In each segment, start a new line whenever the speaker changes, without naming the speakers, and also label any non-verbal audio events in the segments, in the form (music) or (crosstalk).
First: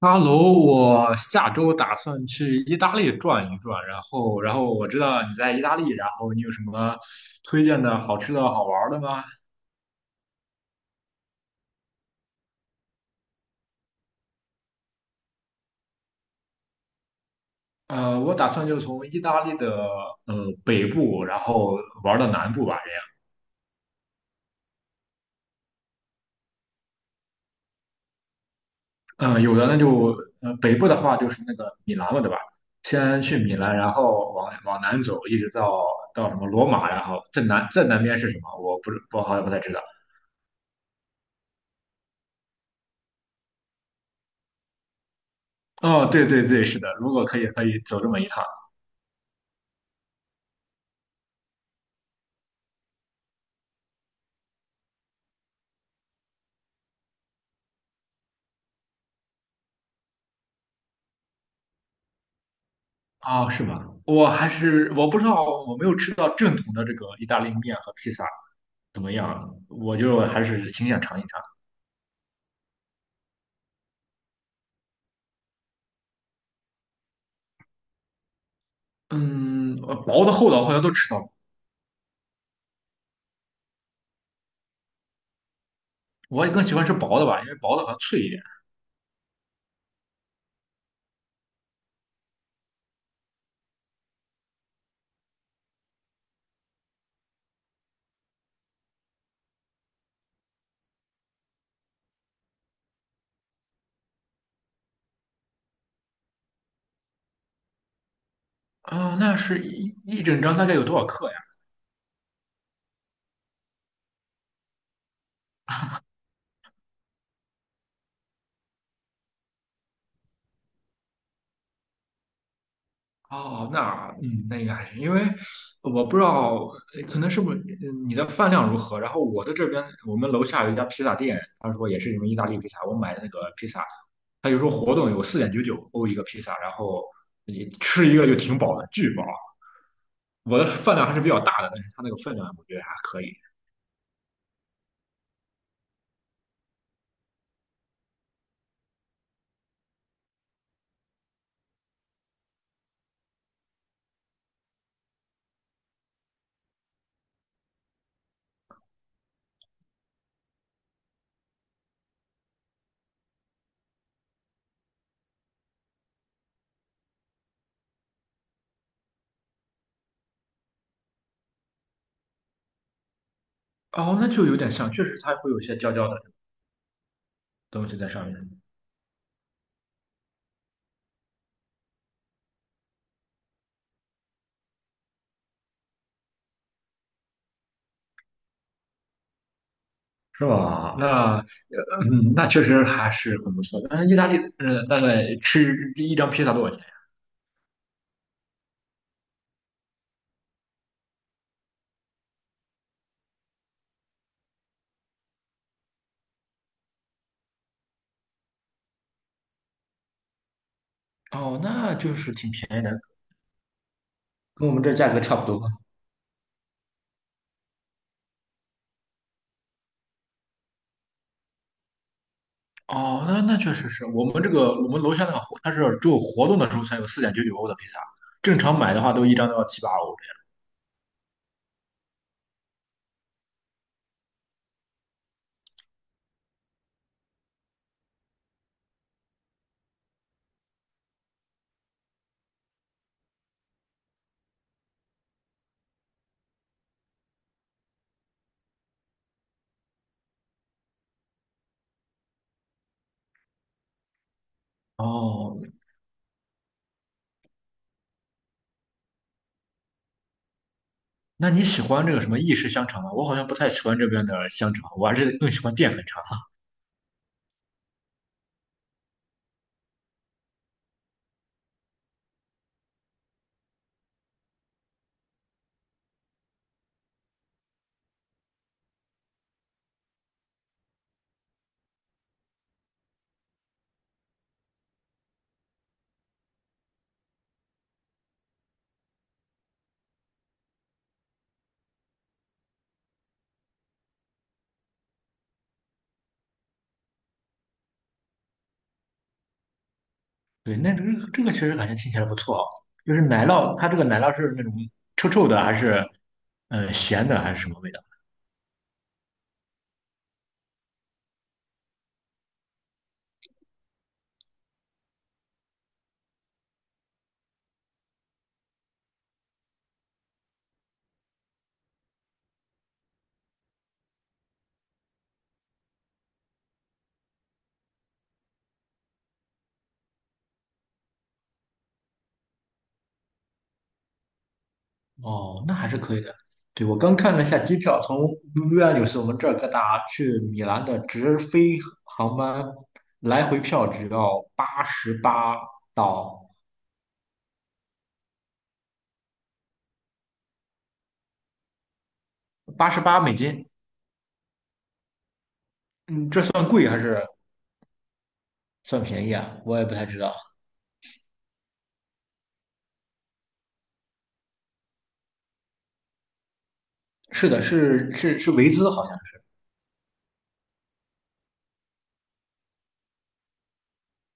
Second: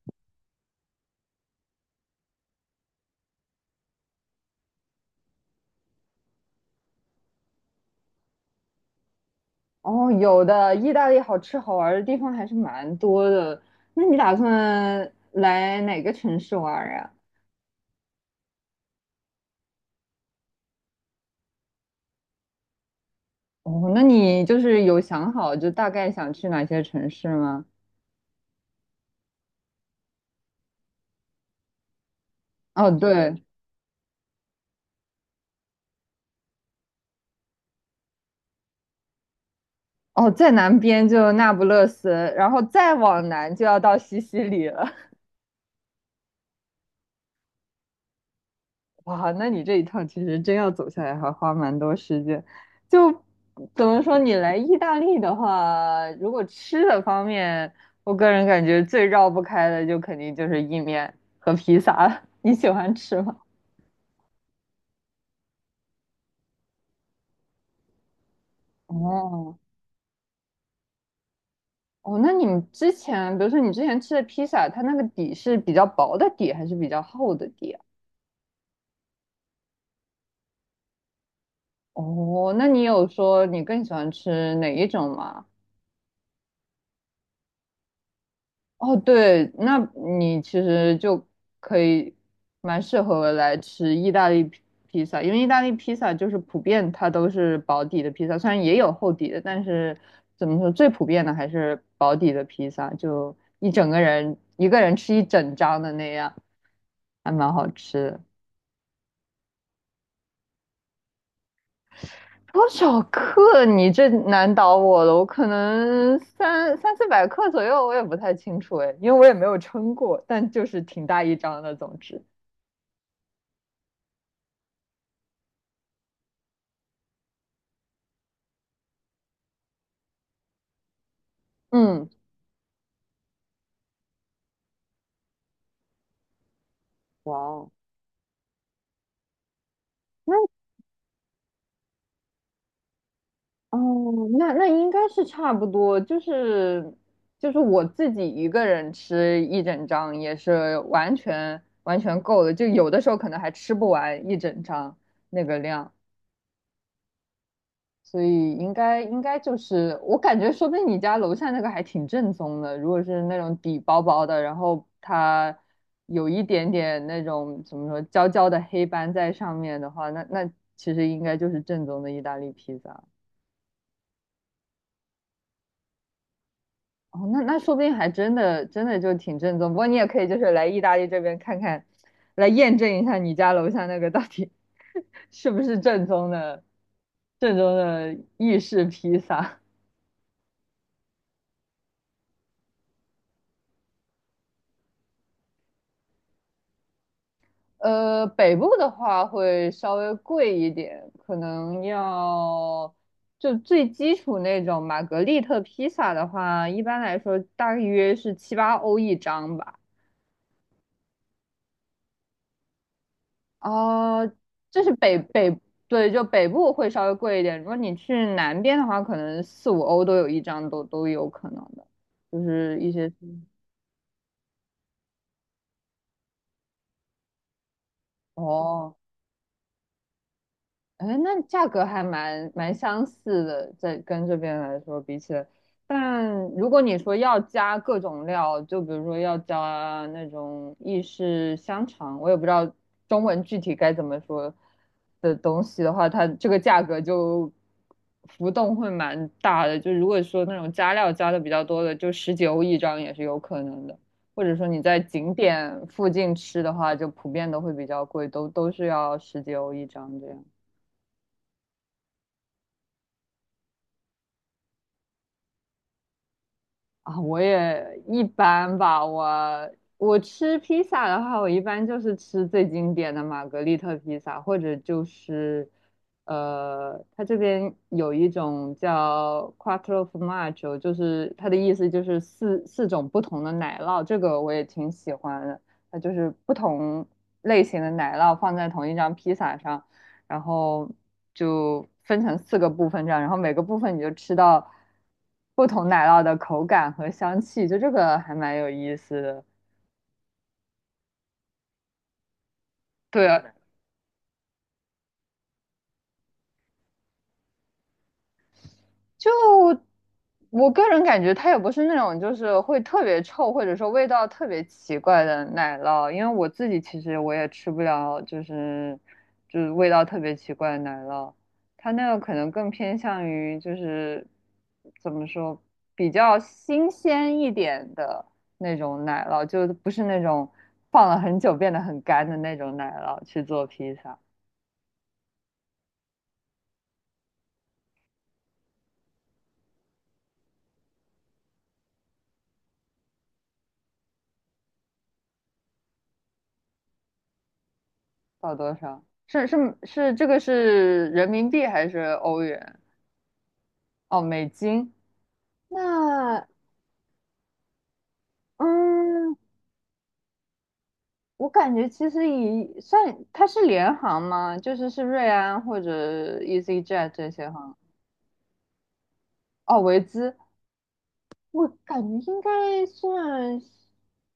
哈喽，我下周打算去意大利转一转，然后我知道你在意大利，然后你有什么推荐的好吃的好玩儿的吗？
哦，有的，意大利好吃好玩的地方还是蛮多的。那你打算来哪个城市玩儿呀？
我打算就从意大利的北部，然后玩到南部吧，
哦，那你就是有想好就大概想去哪些城市吗？
这样。嗯、有的那就北部的话就是那个米兰了，对吧？
哦，
先去
对，
米兰，然后往南走，一直到什么罗马，然后再南边是什么？我好像不太知道。
哦，在南边就那不勒斯，然后再往南就要到西西里了。
哦，对对对，是的，如果可以，可以走这么一趟。
哇，那你这一趟其实真要走下来，还花蛮多时间。就怎么说，你来意大利的话，如果吃的方面，我个人感觉最绕不开的，就肯定就是意面和披萨了。(laughs) 你喜欢吃吗？
哦，是吧？我还是我不知道，我没有吃到正统的这个意大利面和披萨怎么样，
哦
我就还是挺想尝一尝。
哦，那你们之前，比如说你之前吃的披萨，它那个底是比较薄的底，还是比较厚的底啊？
嗯，薄的、厚的我好像都吃到过，
哦，那你有说你更喜欢吃哪一种吗？
我也更喜欢吃薄的吧，因为薄的好像脆一点。
哦，对，那你其实就可以蛮适合来吃意大利披萨，因为意大利披萨就是普遍它都是薄底的披萨，虽然也有厚底的，但是怎么说最普遍的还是薄底的披萨，就一整个人一个人吃一整张的那样，还蛮好吃的。
啊、那是一整张大概有多少克呀？
多少克？你这难倒我了，我可能三四百克左右，我也不太清楚哎，因为我也没有称过，但就是挺大一张的，总之。
哦，那应该还行，因为我不知道，可能是不是你的饭量如何。然后我的这边，我们楼下有一家披萨店，他说也
嗯，
是你们意大利披萨，我买的那个披萨它有时候活动有四点九九欧一个披萨，然后
哇
你
哦，
吃一个就挺饱的，巨饱。
那
我的饭量还是比较大的，但是它那个分量我觉得还可以。
哦，那那应该是差不多，就是就是我自己一个人吃一整张也是完全够的，就有的时候可能还吃不完一整张那个量，所以应该就是我感觉，说不定你家楼下那个还挺正宗的，如果是那种底薄薄的，然后它有一点点那种怎么说焦焦的黑斑在上面的话，那那其实应该就是正宗的意大利披萨。
哦，那就有点像，确实它会有一些焦焦的
哦，那那说不
东
定
西
还
在上
真
面，
的真的就挺正宗。不过你也可以就是来意大利这边看看，来验证一下你家楼下那个到底 (laughs) 是不是正宗的正宗的意式披萨。
是吧？那确实还是很不错的。但是意大利，大概吃一张披萨多少钱？
北部的话会稍微贵一点，可能要就最基础那种玛格丽特披萨的话，一般来说大约是七八欧一张吧。
哦，那就是挺便宜的。
哦，
跟我
这
们
是
这价
北
格差不
北，
多。
对，就北部会稍微贵一点。如果你去南边的话，可能四五欧都有一张，都有可能的，就是一些，
哦，那确实是我们楼下那个活，它是只有活动的时候才有四点九九欧的披萨，正常
哦，
买的话都一张都要七八欧的。
哎，那价格还蛮相似的，在跟这边来说比起来，但如果你说要加各种料，就比如说要加那种意式香肠，我也不知道中文具体该怎么说的东西的话，它这个价格就浮动会蛮大的。就如果说那种加料加的比较多的，就十几欧一张也是有可能的。或者说你在景
哦，
点附近吃的话，就普遍都会比较贵，都是要十几欧一张这样。
那你喜欢这个什么意式香肠吗？我好像不太喜欢这边的香肠，我还是更喜欢淀粉肠。
啊，我也一般吧。我吃披萨的话，我一般就是吃最经典的玛格丽特披萨，或者就是，它这边有一种叫 Quattro Formaggio,就是它的意思就是四种不同的奶酪，这个我也挺喜欢的。它就是不同类型的奶酪放在同一张披萨上，然后就分成四个部分这样，然后每个部分你就吃到不同奶酪的口感和香气，就这个还蛮有意思的。
对，那这个确实感觉听起来不错啊。就是
对，
奶酪，它这个奶酪是那种臭臭的，还是咸的，还是什么味道？
就我个人感觉，它也不是那种就是会特别臭，或者说味道特别奇怪的奶酪，因为我自己其实我也吃不了，就是就是味道特别奇怪的奶酪，它那个可能更偏向于就是怎么说，比较新鲜一点的那种奶酪，就不是那种放了很久变得很干的那种奶酪去做披萨。
哦，那还是可以的。对，我刚看了一下机票，从维也纽斯我们这儿各大去米兰的直飞航班，来回票只要八十八到
到多少？是是是，这个是人民币还是欧元？
88美金。
哦，美金，
嗯，这
那
算贵还是算便宜
嗯，
啊？我也不太知道。
我感觉其实以算它是联航吗？就是是瑞安或者 EasyJet 这些
是的，
航。
是是是维兹，好像
哦，维兹，我感觉应该算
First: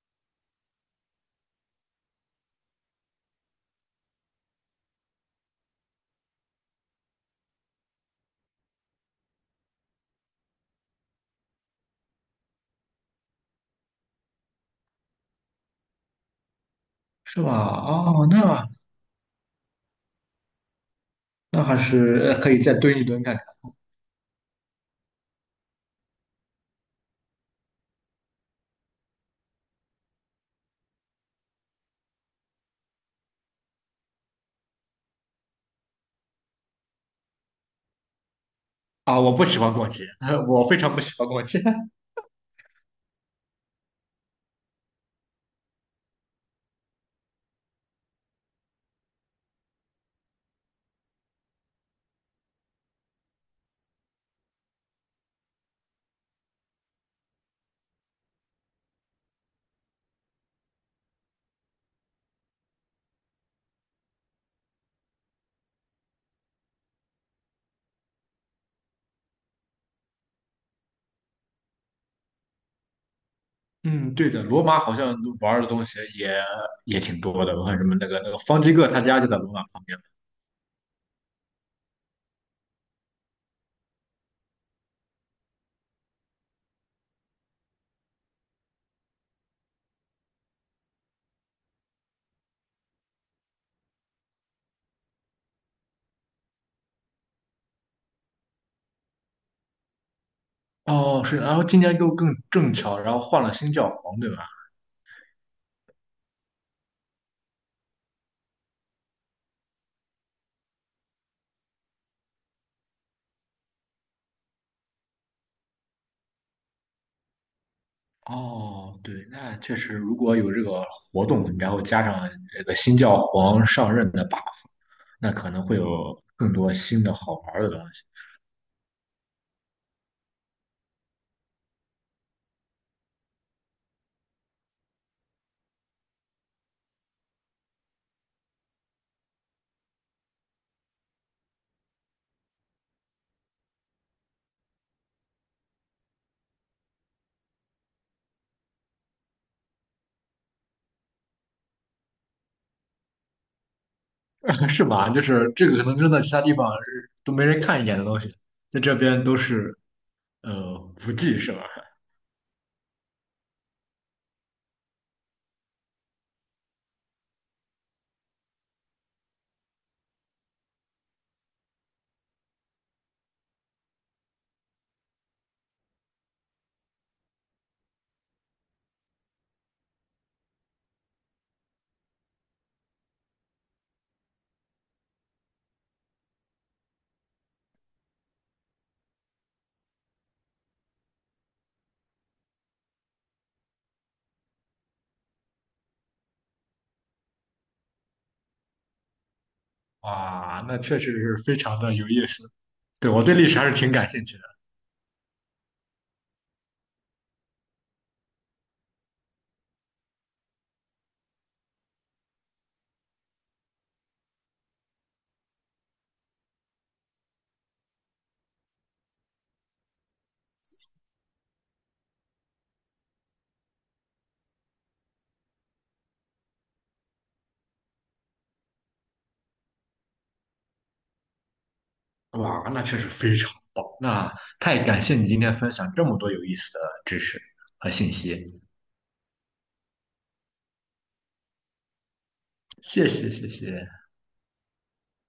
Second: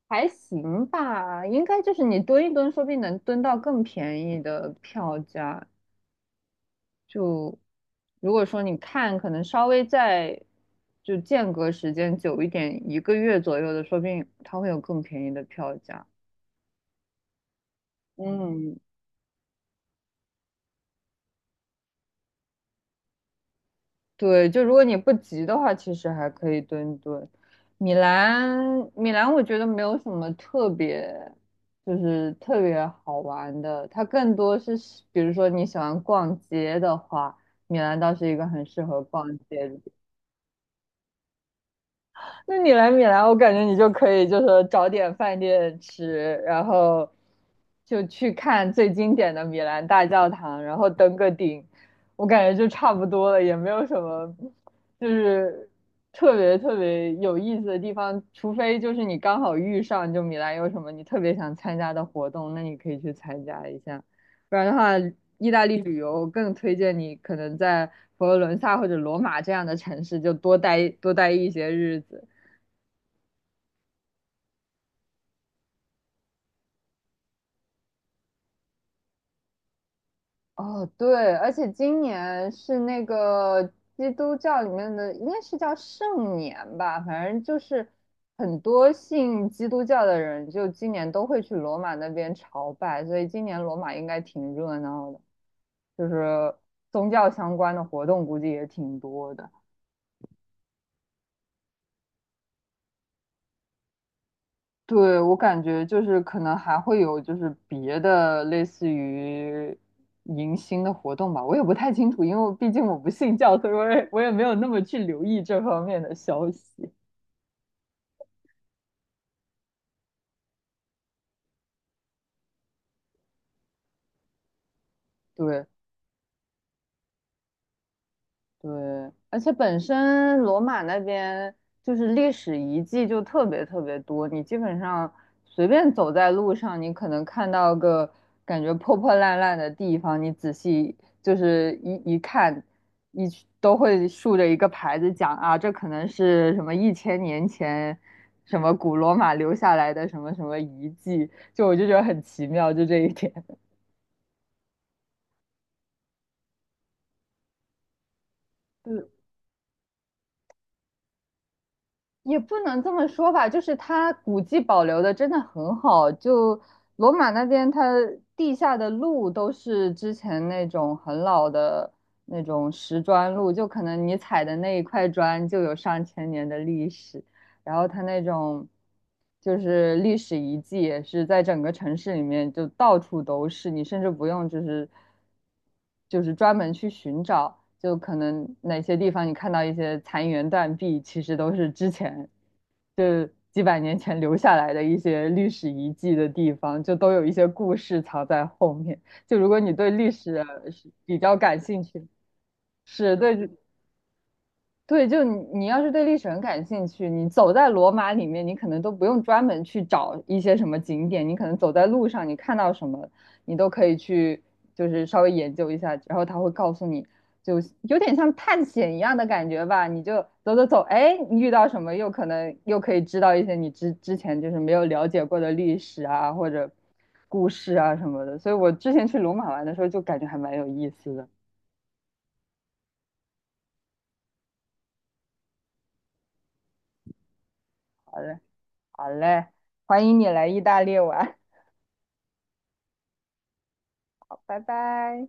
还行吧，应该就是你蹲一蹲，说不定能蹲到更便宜的票价。就如果说你看，可能稍微再就间隔时间久一点，一个月左右的，说不定它会有更便宜的票价。
是吧？哦，那
嗯，
那还是可以再蹲一蹲看看。
对，就如果你不急的话，其实还可以蹲蹲。米兰，米兰，我觉得没有什么特别，就是特别好玩的。它更多是，比如说你喜欢逛街的话，米兰倒是一个很适合
啊！我
逛
不喜
街
欢
的。
逛街，(laughs) 我非常不喜欢逛街。
那你来米兰，我感觉你就可以就是找点饭店吃，然后就去看最经典的米兰大教堂，然后登个顶，我感觉就差不多了，也没有什么就是特别特别有意思的地方，除非就是你刚好遇上就米兰有什么你特别想参加的活动，那你可以去参加一下，不然的话，意大利旅游更推荐你可能在佛罗伦萨或者罗马这样的城市就多待一些日子。
(laughs) 嗯，对的，罗马好像玩的东西也挺多的，我看什么那个方济各他家就在罗马旁边。
哦，对，而且今年是那个基督教里面的，应该是叫圣年吧，反正就是很多信基督教的人，就今年都会去罗马那边朝拜，所以今年罗马应该挺热闹的，就是宗教相关的活动估计也挺多的。
哦，是，然后今年又更正巧，然后换了新教皇，对吧？
对，我感觉就是可能还会有就是别的类似于迎新的活动吧，我也不太清楚，因为我毕竟我不信教，所以我也没有那么去留意这方面的消息。
哦，对，那确实，如果有这个活动，然后加上这个新教皇上任的 buff，那可能
对，
会有更多新的好玩的东西。
对，而且本身罗马那边就是历史遗迹就特别特别多，你基本上随便走在路上，你可能看到个感觉破破烂烂的地方，你仔细就是一看，一都会竖着一个牌子讲啊，这可能是什么一千年前什么古罗马留下来的什么什么遗迹，就我就觉得很奇妙，就这一点。(laughs)
(laughs) 是吧？就是这个可能真的其他地方是都没人看一眼的东西，在这
对，
边都是呃无忌是吧？
也不能这么说吧，就是它古迹保留的真的很好。就罗马那边，它地下的路都是之前那种很老的那种石砖路，就可能你踩的那一块砖就有上千年的历史。然后它那种就是历史遗迹也是在整个城市里面就到处都是，你甚至不用就是专门去寻找，就可能哪些地方你看到一些残垣断壁，其实都是之前就几百年前留下来的一些历史遗迹的地方，就都有一些故事藏在后面。就如果你对历史
哇，那
是
确实
比较
是非
感
常
兴
的
趣，
有意思。对，
是，
我对
对
历史还是挺感兴趣
对，就你要是对历史很感兴趣，你走在罗马里面，你可能都不用专门去找一些什么景点，你可能走在路上，你看到什么，你都可以去，就是稍微研究一下，然后他会告诉你，就有点像探险一样的感觉吧。你就走走走，哎，你遇到什么，又可以知道一些你之前就是没有了解过的历史啊，或者故事啊什么的。所以我之前去罗马玩的时候，就感觉还蛮有意思的。
的。哇，那确实非常棒。那太感谢你今天分享这么多有意思的知识和信
好嘞，
息，
好嘞，欢迎你来意大利玩。
谢谢谢谢。
拜拜。